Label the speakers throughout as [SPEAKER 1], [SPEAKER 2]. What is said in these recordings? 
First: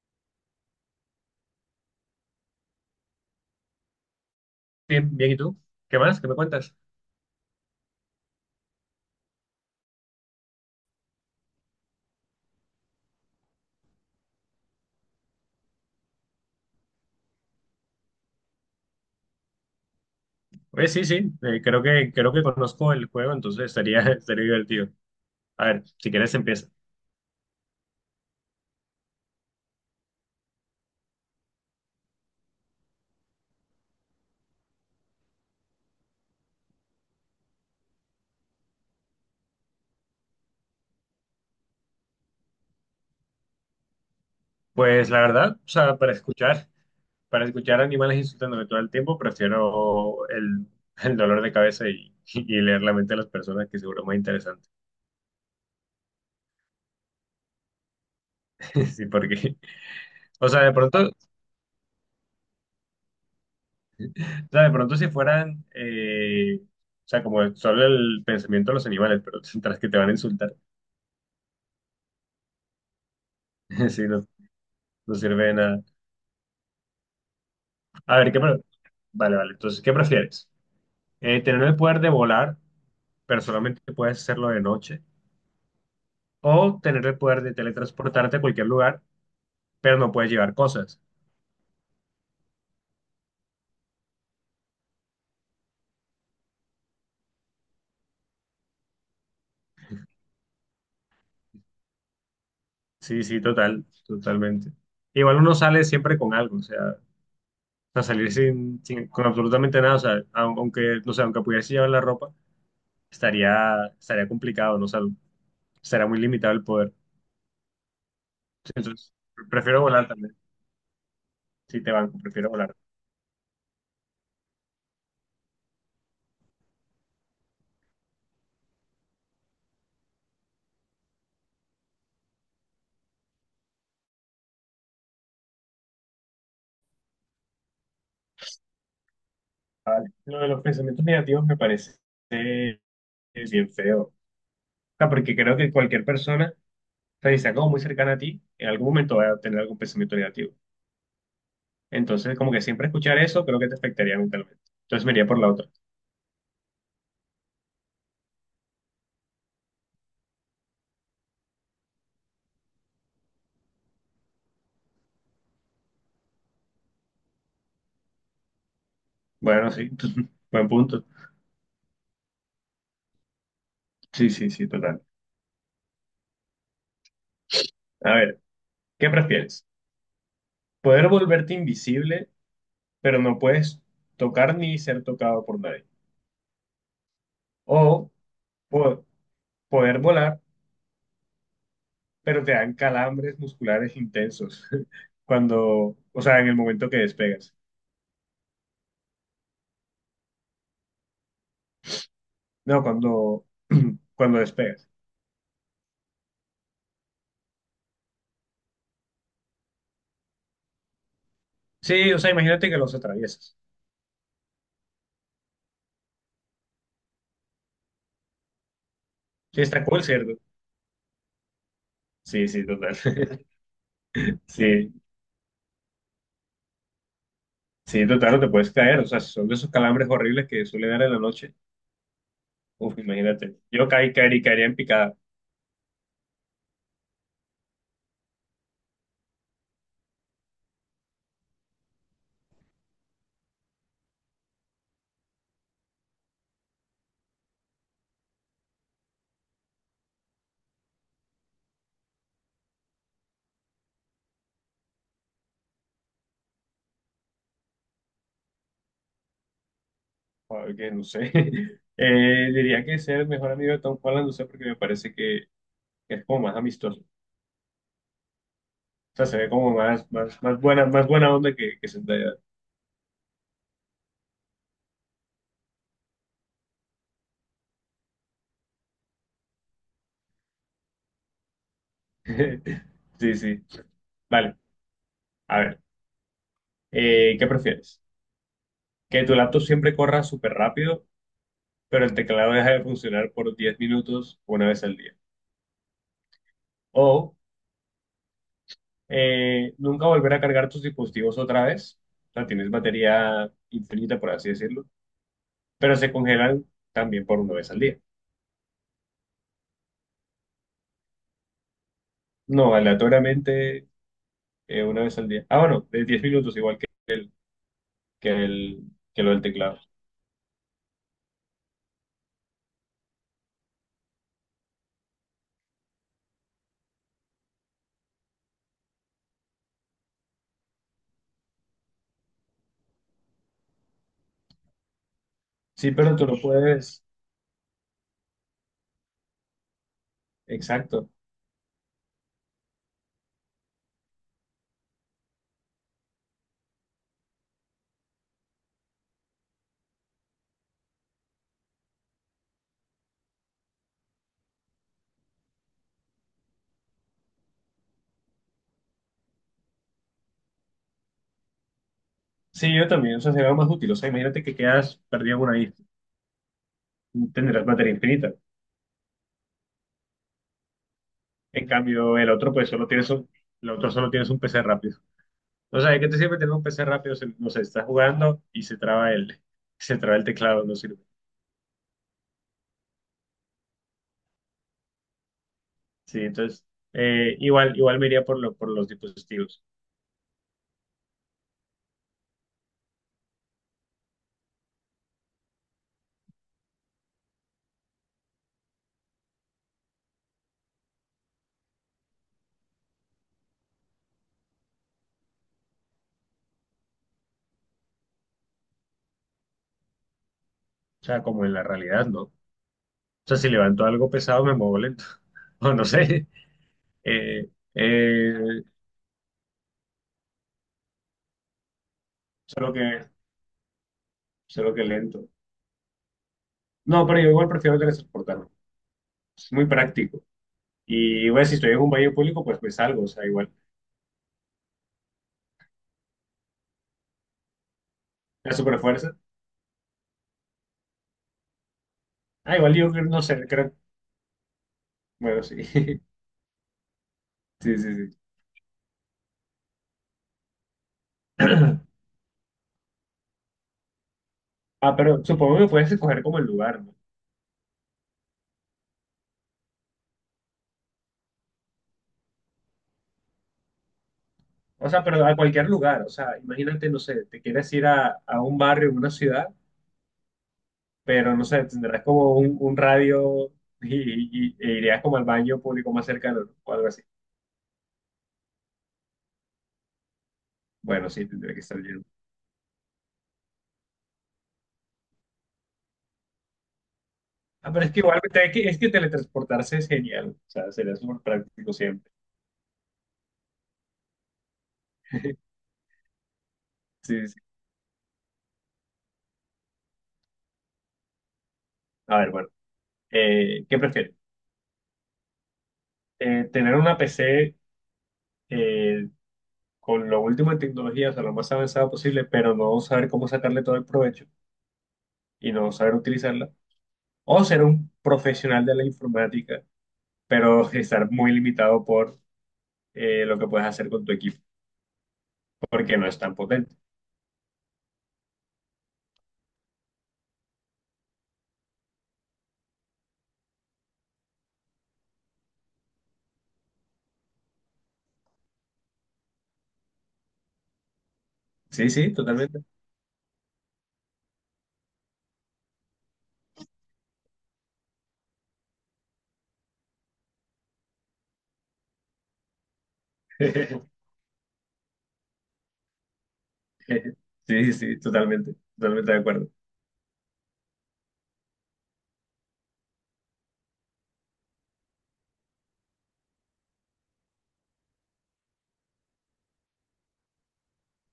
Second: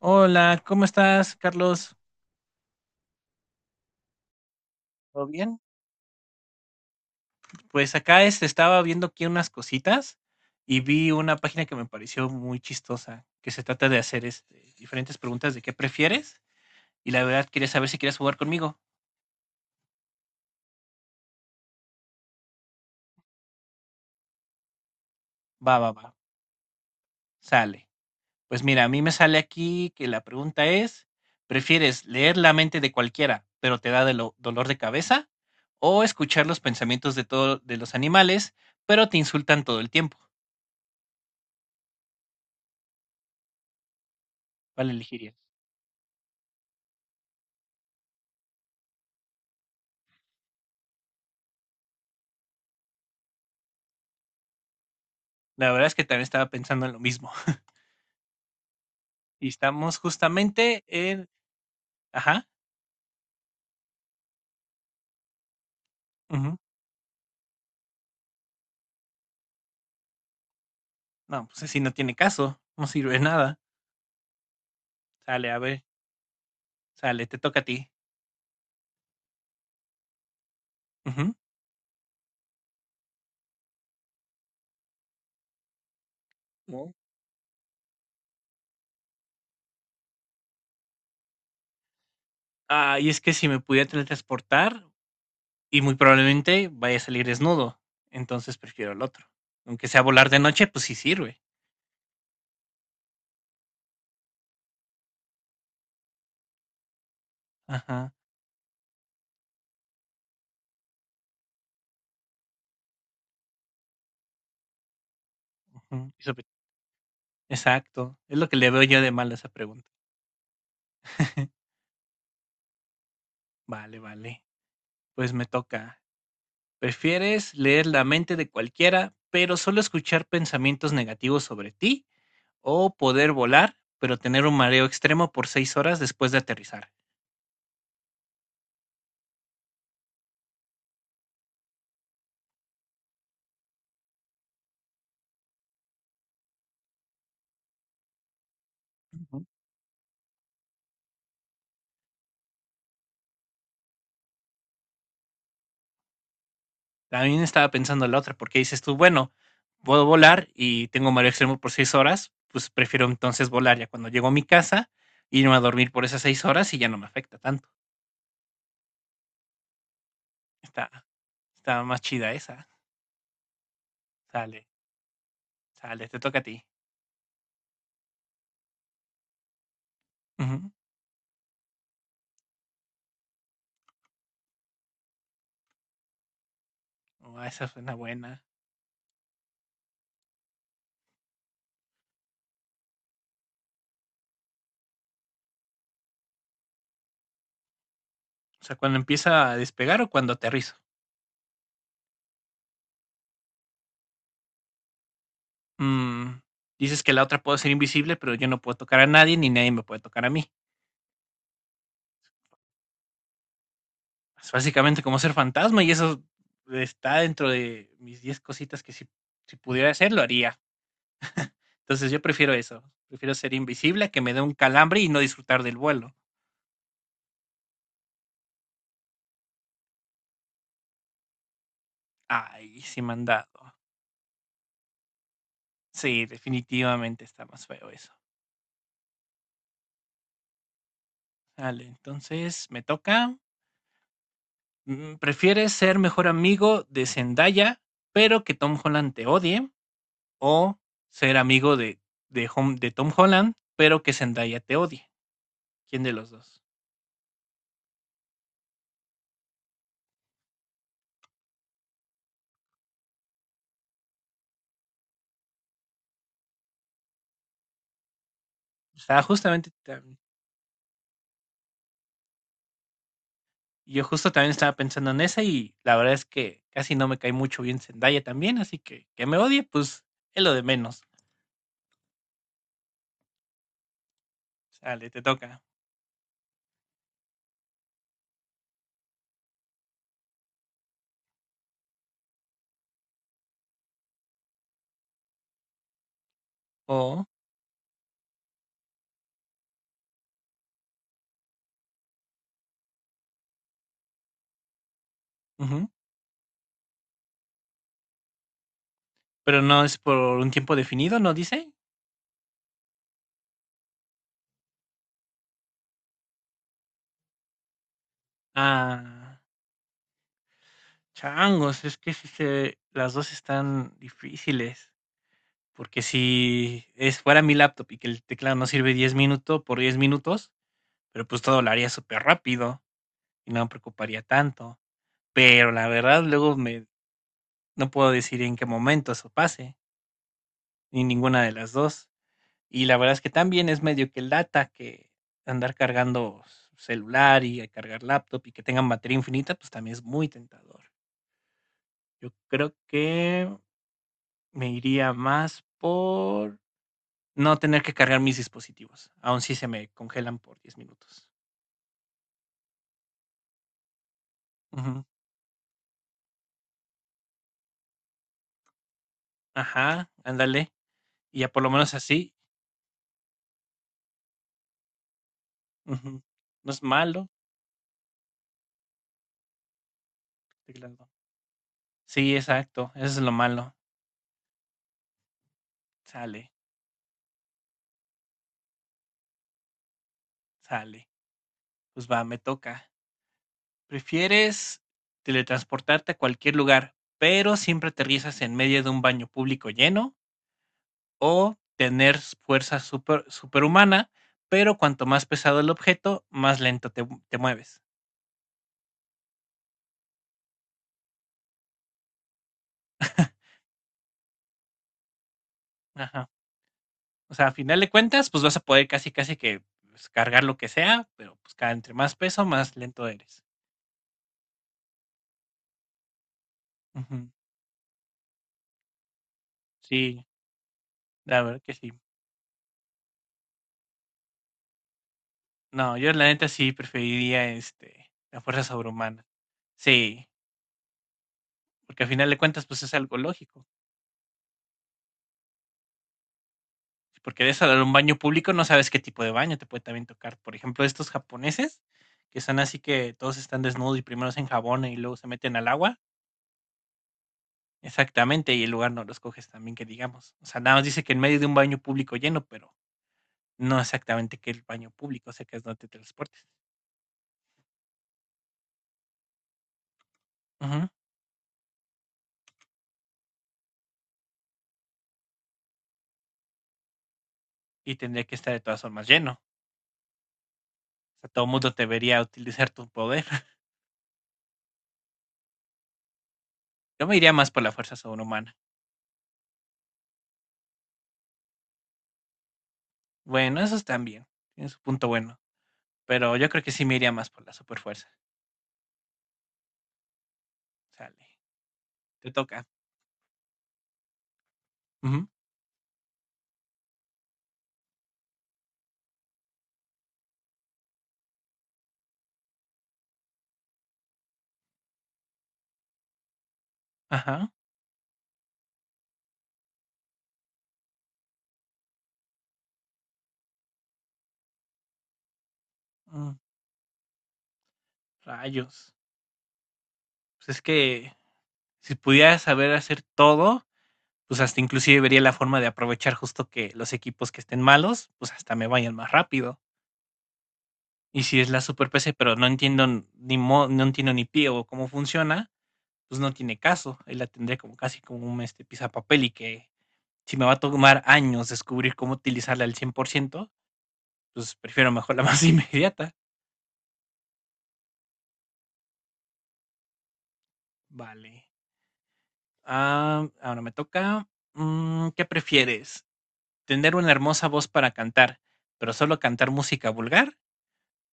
[SPEAKER 1] Hola, ¿cómo estás, Carlos?
[SPEAKER 2] Bien,
[SPEAKER 1] ¿Todo
[SPEAKER 2] bien, ¿y tú?
[SPEAKER 1] bien?
[SPEAKER 2] ¿Qué más? ¿Qué me cuentas?
[SPEAKER 1] Pues acá estaba viendo aquí unas cositas y vi una página que me pareció muy chistosa, que se trata de hacer diferentes preguntas de qué prefieres y la verdad quería saber si quieres jugar conmigo.
[SPEAKER 2] Oye, sí, sí, creo que conozco el juego, entonces estaría divertido. A
[SPEAKER 1] Va,
[SPEAKER 2] ver,
[SPEAKER 1] va,
[SPEAKER 2] si
[SPEAKER 1] va,
[SPEAKER 2] quieres empieza.
[SPEAKER 1] sale. Pues mira, a mí me sale aquí que la pregunta es, ¿prefieres leer la mente de cualquiera, pero te da dolor de cabeza? ¿O escuchar los pensamientos de de los animales, pero te insultan todo el tiempo? ¿Cuál
[SPEAKER 2] Pues la
[SPEAKER 1] elegirías?
[SPEAKER 2] verdad, o sea, para escuchar animales insultándome todo el tiempo, prefiero el dolor de cabeza y, y leer la mente de las personas, que seguro es más interesante.
[SPEAKER 1] La verdad es que también estaba pensando en lo mismo.
[SPEAKER 2] Sí,
[SPEAKER 1] Y
[SPEAKER 2] porque,
[SPEAKER 1] estamos
[SPEAKER 2] o sea, de
[SPEAKER 1] justamente
[SPEAKER 2] pronto, o
[SPEAKER 1] en. Ajá.
[SPEAKER 2] sea, de pronto si fueran,
[SPEAKER 1] Ujú.
[SPEAKER 2] o sea, como solo el pensamiento de los animales, pero tras que te van a insultar,
[SPEAKER 1] No, pues así no tiene caso. No sirve de nada.
[SPEAKER 2] sí, no, no sirve
[SPEAKER 1] Sale,
[SPEAKER 2] de
[SPEAKER 1] a
[SPEAKER 2] nada.
[SPEAKER 1] ver. Sale, te toca a ti.
[SPEAKER 2] A ver, Vale, vale. Entonces, ¿qué prefieres?
[SPEAKER 1] Ujú.
[SPEAKER 2] ¿Tener el poder de volar, pero solamente puedes hacerlo de noche? ¿O
[SPEAKER 1] ¿No?
[SPEAKER 2] tener el poder de teletransportarte a cualquier lugar, pero no puedes llevar cosas?
[SPEAKER 1] Ah, y es que si me pudiera teletransportar, y muy probablemente vaya a salir desnudo. Entonces prefiero el otro. Aunque sea volar de noche, pues sí sirve.
[SPEAKER 2] Sí, sí, total, totalmente. Igual uno sale siempre con algo, o sea,
[SPEAKER 1] Ajá.
[SPEAKER 2] salir con absolutamente nada, o sea, aunque, no sé, aunque pudiese llevar la ropa, estaría complicado, no sé, será
[SPEAKER 1] Ujú.
[SPEAKER 2] muy
[SPEAKER 1] Y sobre-
[SPEAKER 2] limitado el poder.
[SPEAKER 1] exacto. Es lo que le veo yo de
[SPEAKER 2] Entonces,
[SPEAKER 1] mal a esa
[SPEAKER 2] prefiero
[SPEAKER 1] pregunta.
[SPEAKER 2] volar también, si te banco, prefiero volar.
[SPEAKER 1] Vale, vale. Pues me toca. ¿Prefieres leer la mente de cualquiera, pero solo escuchar pensamientos negativos sobre ti? ¿O poder volar, pero tener un mareo extremo por 6 horas después de aterrizar?
[SPEAKER 2] Vale. Lo de los pensamientos negativos me parece. Es bien feo. O sea, porque creo que cualquier persona, o sea, si está como muy cercana a ti, en algún momento va a
[SPEAKER 1] Ujú.
[SPEAKER 2] tener algún pensamiento negativo. Entonces, como que siempre escuchar eso, creo que te afectaría mentalmente. Entonces me iría por la otra.
[SPEAKER 1] También estaba pensando en la otra, porque dices tú, bueno, puedo volar y tengo mareo extremo por 6 horas, pues prefiero entonces volar ya cuando llego a mi casa, irme a dormir por esas 6 horas y ya no me afecta tanto.
[SPEAKER 2] Bueno, sí, buen
[SPEAKER 1] Está,
[SPEAKER 2] punto.
[SPEAKER 1] está más chida esa.
[SPEAKER 2] Sí, sí,
[SPEAKER 1] Sale,
[SPEAKER 2] sí, total.
[SPEAKER 1] sale, te toca a ti.
[SPEAKER 2] A ver, ¿qué prefieres?
[SPEAKER 1] Ujú.
[SPEAKER 2] ¿Poder volverte invisible, pero no puedes tocar ni ser tocado por nadie?
[SPEAKER 1] Ah, esa fue una
[SPEAKER 2] ¿O
[SPEAKER 1] buena.
[SPEAKER 2] po- poder volar, pero te dan calambres musculares intensos cuando, o sea, en el momento que despegas?
[SPEAKER 1] O sea, ¿cuando empieza a despegar o cuando aterriza?
[SPEAKER 2] No, cuando, cuando despegas.
[SPEAKER 1] Mm, dices que la otra puede ser invisible, pero yo no puedo tocar a nadie ni nadie me puede tocar a mí.
[SPEAKER 2] Sí, o sea, imagínate que los atraviesas.
[SPEAKER 1] Es básicamente como ser fantasma y eso está dentro de mis 10 cositas que si
[SPEAKER 2] Sí, está
[SPEAKER 1] pudiera
[SPEAKER 2] cool,
[SPEAKER 1] hacer lo
[SPEAKER 2] ¿cierto?
[SPEAKER 1] haría. Entonces yo
[SPEAKER 2] Sí,
[SPEAKER 1] prefiero
[SPEAKER 2] sí,
[SPEAKER 1] eso.
[SPEAKER 2] total.
[SPEAKER 1] Prefiero ser invisible, que me dé un
[SPEAKER 2] Sí,
[SPEAKER 1] calambre y no disfrutar del vuelo.
[SPEAKER 2] sí, total, no te puedes caer. O sea, si son de esos calambres horribles que suele dar en la noche.
[SPEAKER 1] Ay,
[SPEAKER 2] Uf,
[SPEAKER 1] sí me han
[SPEAKER 2] imagínate.
[SPEAKER 1] dado.
[SPEAKER 2] Yo caería, caería en picada.
[SPEAKER 1] Sí, definitivamente está más feo eso. Vale, entonces me toca. ¿Prefieres ser mejor amigo de Zendaya, pero que Tom Holland te odie? O ser amigo de Tom Holland, pero que Zendaya te odie. ¿Quién de los dos?
[SPEAKER 2] Joder, que no sé. Diría que ser el mejor amigo de Tom Holland, no sé, porque me parece que es como más amistoso. O
[SPEAKER 1] Estaba
[SPEAKER 2] sea, se ve
[SPEAKER 1] justamente.
[SPEAKER 2] como más,
[SPEAKER 1] Tam-
[SPEAKER 2] más buena onda que Zendaya.
[SPEAKER 1] yo justo también estaba pensando en esa y la verdad es que casi no me cae mucho bien Zendaya también, así que me odie, pues es lo de menos.
[SPEAKER 2] Sí, sí. Vale,
[SPEAKER 1] Sale, te
[SPEAKER 2] a
[SPEAKER 1] toca.
[SPEAKER 2] ver. ¿Qué prefieres? Que tu laptop siempre corra súper rápido, pero el teclado deja de funcionar por 10 minutos una vez al día.
[SPEAKER 1] O.
[SPEAKER 2] O nunca volver a cargar tus dispositivos otra vez. O sea, tienes batería infinita, por así decirlo,
[SPEAKER 1] Ujú.
[SPEAKER 2] pero se congelan también por una vez al día.
[SPEAKER 1] ¿Pero no es por un tiempo definido, no dice?
[SPEAKER 2] No, aleatoriamente una vez al día. Ah, bueno, de 10 minutos igual que el, que lo
[SPEAKER 1] Ah,
[SPEAKER 2] del teclado.
[SPEAKER 1] changos, es que si se, las dos están difíciles. Porque si es fuera mi laptop y que el teclado no sirve 10 minutos por 10 minutos, pero pues todo lo haría súper rápido y no me preocuparía tanto. Pero la
[SPEAKER 2] Sí, pero
[SPEAKER 1] verdad,
[SPEAKER 2] tú lo puedes.
[SPEAKER 1] no puedo decir en qué momento eso pase, ni
[SPEAKER 2] Exacto.
[SPEAKER 1] ninguna de las dos. Y la verdad es que también es medio que lata que andar cargando celular y cargar laptop y que tengan batería infinita, pues también es muy tentador. Yo creo que me iría más por no tener que cargar mis dispositivos, aun si se me congelan por 10 minutos.
[SPEAKER 2] Sí, yo también, o sea, sería más útil. O sea, imagínate que quedas
[SPEAKER 1] Ujú.
[SPEAKER 2] perdido en una isla, tendrás batería infinita.
[SPEAKER 1] Ajá, ándale. Y ya por
[SPEAKER 2] En
[SPEAKER 1] lo menos
[SPEAKER 2] cambio, el
[SPEAKER 1] así,
[SPEAKER 2] otro, pues solo tienes el otro solo tienes un PC rápido. O sea, ¿de qué te
[SPEAKER 1] ujú.
[SPEAKER 2] sirve tener un
[SPEAKER 1] No es
[SPEAKER 2] PC rápido? Si,
[SPEAKER 1] malo,
[SPEAKER 2] no sé, estás jugando y se traba se traba el teclado, no sirve.
[SPEAKER 1] teclado. Sí, exacto, eso es lo malo.
[SPEAKER 2] Sí,
[SPEAKER 1] Sale,
[SPEAKER 2] entonces, igual me iría por los dispositivos.
[SPEAKER 1] sale. Pues va, me toca. ¿Prefieres teletransportarte a cualquier lugar, pero siempre aterrizas en medio de un baño público lleno? ¿O tener fuerza superhumana, pero cuanto más pesado el objeto, más lento te mueves?
[SPEAKER 2] O sea, como en la realidad, ¿no? O sea, si levanto algo pesado, me muevo lento. O no sé.
[SPEAKER 1] Ajá. O sea,
[SPEAKER 2] Eh,
[SPEAKER 1] a final de cuentas, pues vas a
[SPEAKER 2] eh,
[SPEAKER 1] poder casi que pues, cargar lo que sea, pero pues cada entre más peso,
[SPEAKER 2] solo
[SPEAKER 1] más
[SPEAKER 2] que,
[SPEAKER 1] lento eres.
[SPEAKER 2] solo que lento. No, pero yo
[SPEAKER 1] Ujú.
[SPEAKER 2] igual prefiero teletransportarme. Es muy práctico.
[SPEAKER 1] Sí,
[SPEAKER 2] Y
[SPEAKER 1] la
[SPEAKER 2] bueno, si
[SPEAKER 1] verdad
[SPEAKER 2] estoy
[SPEAKER 1] que
[SPEAKER 2] en un
[SPEAKER 1] sí.
[SPEAKER 2] baño público, pues me salgo, o sea, igual.
[SPEAKER 1] No, yo la neta sí preferiría, este, la
[SPEAKER 2] La
[SPEAKER 1] fuerza
[SPEAKER 2] superfuerza.
[SPEAKER 1] sobrehumana. Sí, porque al final de
[SPEAKER 2] Ah,
[SPEAKER 1] cuentas,
[SPEAKER 2] igual
[SPEAKER 1] pues
[SPEAKER 2] yo
[SPEAKER 1] es algo
[SPEAKER 2] no sé,
[SPEAKER 1] lógico.
[SPEAKER 2] creo. Bueno, sí.
[SPEAKER 1] Si porque eres
[SPEAKER 2] Sí,
[SPEAKER 1] a un
[SPEAKER 2] sí,
[SPEAKER 1] baño
[SPEAKER 2] sí.
[SPEAKER 1] público, no sabes qué tipo de baño te puede también tocar. Por ejemplo, estos japoneses, que son así que todos están desnudos y primero se enjabonan
[SPEAKER 2] Ah,
[SPEAKER 1] y luego
[SPEAKER 2] pero
[SPEAKER 1] se meten
[SPEAKER 2] supongo que
[SPEAKER 1] al
[SPEAKER 2] puedes
[SPEAKER 1] agua.
[SPEAKER 2] escoger como el lugar, ¿no?
[SPEAKER 1] Exactamente, y el lugar no los coges también, que digamos. O sea, nada más dice que en medio de un baño público lleno, pero no exactamente que el
[SPEAKER 2] O
[SPEAKER 1] baño
[SPEAKER 2] sea, pero
[SPEAKER 1] público, o
[SPEAKER 2] a
[SPEAKER 1] sea, que es
[SPEAKER 2] cualquier
[SPEAKER 1] donde te
[SPEAKER 2] lugar. O sea,
[SPEAKER 1] transportes.
[SPEAKER 2] imagínate, no sé, te quieres ir a un barrio, una ciudad,
[SPEAKER 1] Ujú.
[SPEAKER 2] pero no sé, tendrás como un radio e irías como al baño público más cercano, ¿no? O algo así.
[SPEAKER 1] Y tendría que estar de todas formas lleno. O
[SPEAKER 2] Bueno, sí,
[SPEAKER 1] sea, todo el
[SPEAKER 2] tendría que
[SPEAKER 1] mundo
[SPEAKER 2] estar lleno.
[SPEAKER 1] debería utilizar tu poder. Yo me iría más por la
[SPEAKER 2] Ah, pero es
[SPEAKER 1] fuerza
[SPEAKER 2] que igual
[SPEAKER 1] sobrehumana.
[SPEAKER 2] es que teletransportarse es genial. O sea, sería súper práctico siempre.
[SPEAKER 1] Bueno, esos bien, tienen su punto bueno. Pero yo creo que sí me iría más
[SPEAKER 2] Sí, sí.
[SPEAKER 1] por la superfuerza. Sale.
[SPEAKER 2] A ver,
[SPEAKER 1] Te
[SPEAKER 2] bueno.
[SPEAKER 1] toca.
[SPEAKER 2] ¿Qué prefieres?
[SPEAKER 1] Ujú.
[SPEAKER 2] ¿Tener una PC eh, con lo último en tecnología, o sea, lo más avanzada posible, pero no saber cómo sacarle todo el provecho y no saber utilizarla, o
[SPEAKER 1] Ajá.
[SPEAKER 2] ser un profesional de la informática, pero estar muy limitado por lo que puedes hacer con tu equipo, porque no es
[SPEAKER 1] Mm,
[SPEAKER 2] tan potente?
[SPEAKER 1] rayos. Pues es que si pudiera saber hacer todo, pues hasta inclusive vería la forma de aprovechar justo que los equipos que estén malos, pues hasta me vayan más rápido. Y si es la
[SPEAKER 2] Sí,
[SPEAKER 1] super PC,
[SPEAKER 2] sí,
[SPEAKER 1] pero no
[SPEAKER 2] totalmente.
[SPEAKER 1] entiendo n- ni mo- no entiendo ni pie o cómo funciona, pues no tiene caso. Ahí la tendría como casi como un papel y que si me va a tomar años descubrir cómo utilizarla al 100%, pues prefiero mejor la más inmediata.
[SPEAKER 2] Sí, sí, totalmente, totalmente de acuerdo.
[SPEAKER 1] Vale. Ah, ahora me toca. ¿Qué prefieres? ¿Tener una hermosa voz para cantar, pero solo cantar música vulgar?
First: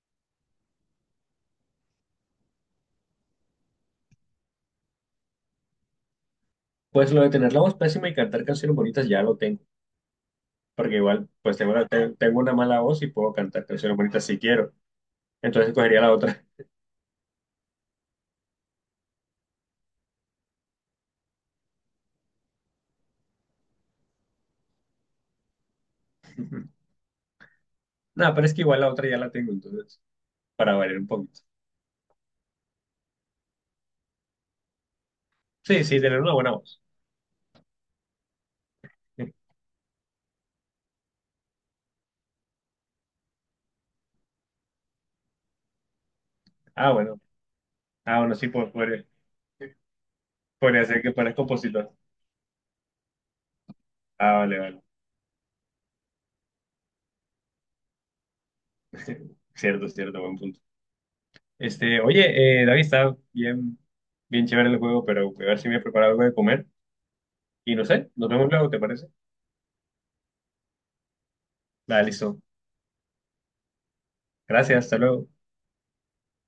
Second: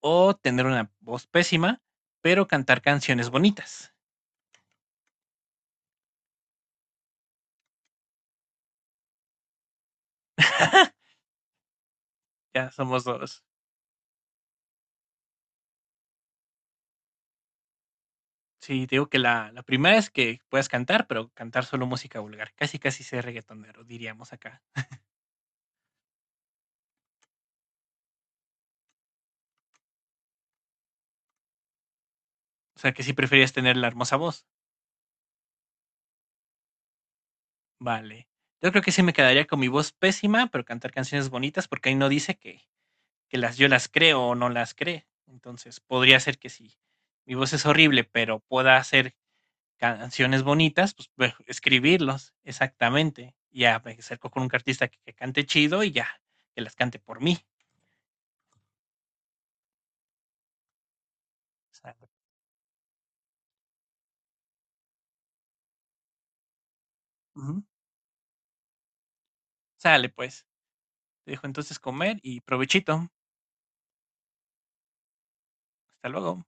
[SPEAKER 1] ¿O tener una voz pésima, pero cantar canciones bonitas?
[SPEAKER 2] Pues lo de tener la voz pésima y cantar canciones bonitas ya lo tengo, porque igual, pues tengo, tengo una
[SPEAKER 1] Ya
[SPEAKER 2] mala voz
[SPEAKER 1] somos
[SPEAKER 2] y puedo
[SPEAKER 1] dos.
[SPEAKER 2] cantar canciones bonitas si quiero, entonces cogería la otra.
[SPEAKER 1] Sí, te digo que la primera es que puedas cantar, pero cantar solo música vulgar. Casi, casi ser reggaetonero, diríamos acá.
[SPEAKER 2] No, pero es que igual la otra ya la tengo, entonces. Para variar un poquito.
[SPEAKER 1] O sea, que sí prefieres tener la hermosa voz.
[SPEAKER 2] Sí, sí, tener una buena voz.
[SPEAKER 1] Vale. Yo creo que sí me quedaría con mi voz pésima, pero cantar canciones bonitas, porque ahí no dice que las yo las creo o no las cree. Entonces, podría ser que sí.
[SPEAKER 2] Ah, bueno.
[SPEAKER 1] Mi voz es horrible,
[SPEAKER 2] Ah, bueno,
[SPEAKER 1] pero
[SPEAKER 2] sí,
[SPEAKER 1] pueda hacer canciones
[SPEAKER 2] podría
[SPEAKER 1] bonitas,
[SPEAKER 2] ser
[SPEAKER 1] pues
[SPEAKER 2] que
[SPEAKER 1] bueno,
[SPEAKER 2] parezca compositor.
[SPEAKER 1] escribirlos, exactamente. Y ya me acerco
[SPEAKER 2] Ah,
[SPEAKER 1] con un
[SPEAKER 2] vale, vale.
[SPEAKER 1] artista que cante chido y ya, que las cante por mí.
[SPEAKER 2] Cierto, cierto, buen punto. Este,
[SPEAKER 1] Sale.
[SPEAKER 2] oye, David, está bien, bien chévere el juego, pero voy a ver si me he preparado algo de comer.
[SPEAKER 1] Ujú.
[SPEAKER 2] Y no sé, nos vemos luego, ¿te parece?
[SPEAKER 1] Sale, pues. Te dejo entonces
[SPEAKER 2] Vale,
[SPEAKER 1] comer
[SPEAKER 2] listo.
[SPEAKER 1] y provechito.
[SPEAKER 2] Gracias, hasta luego.
[SPEAKER 1] Hasta luego.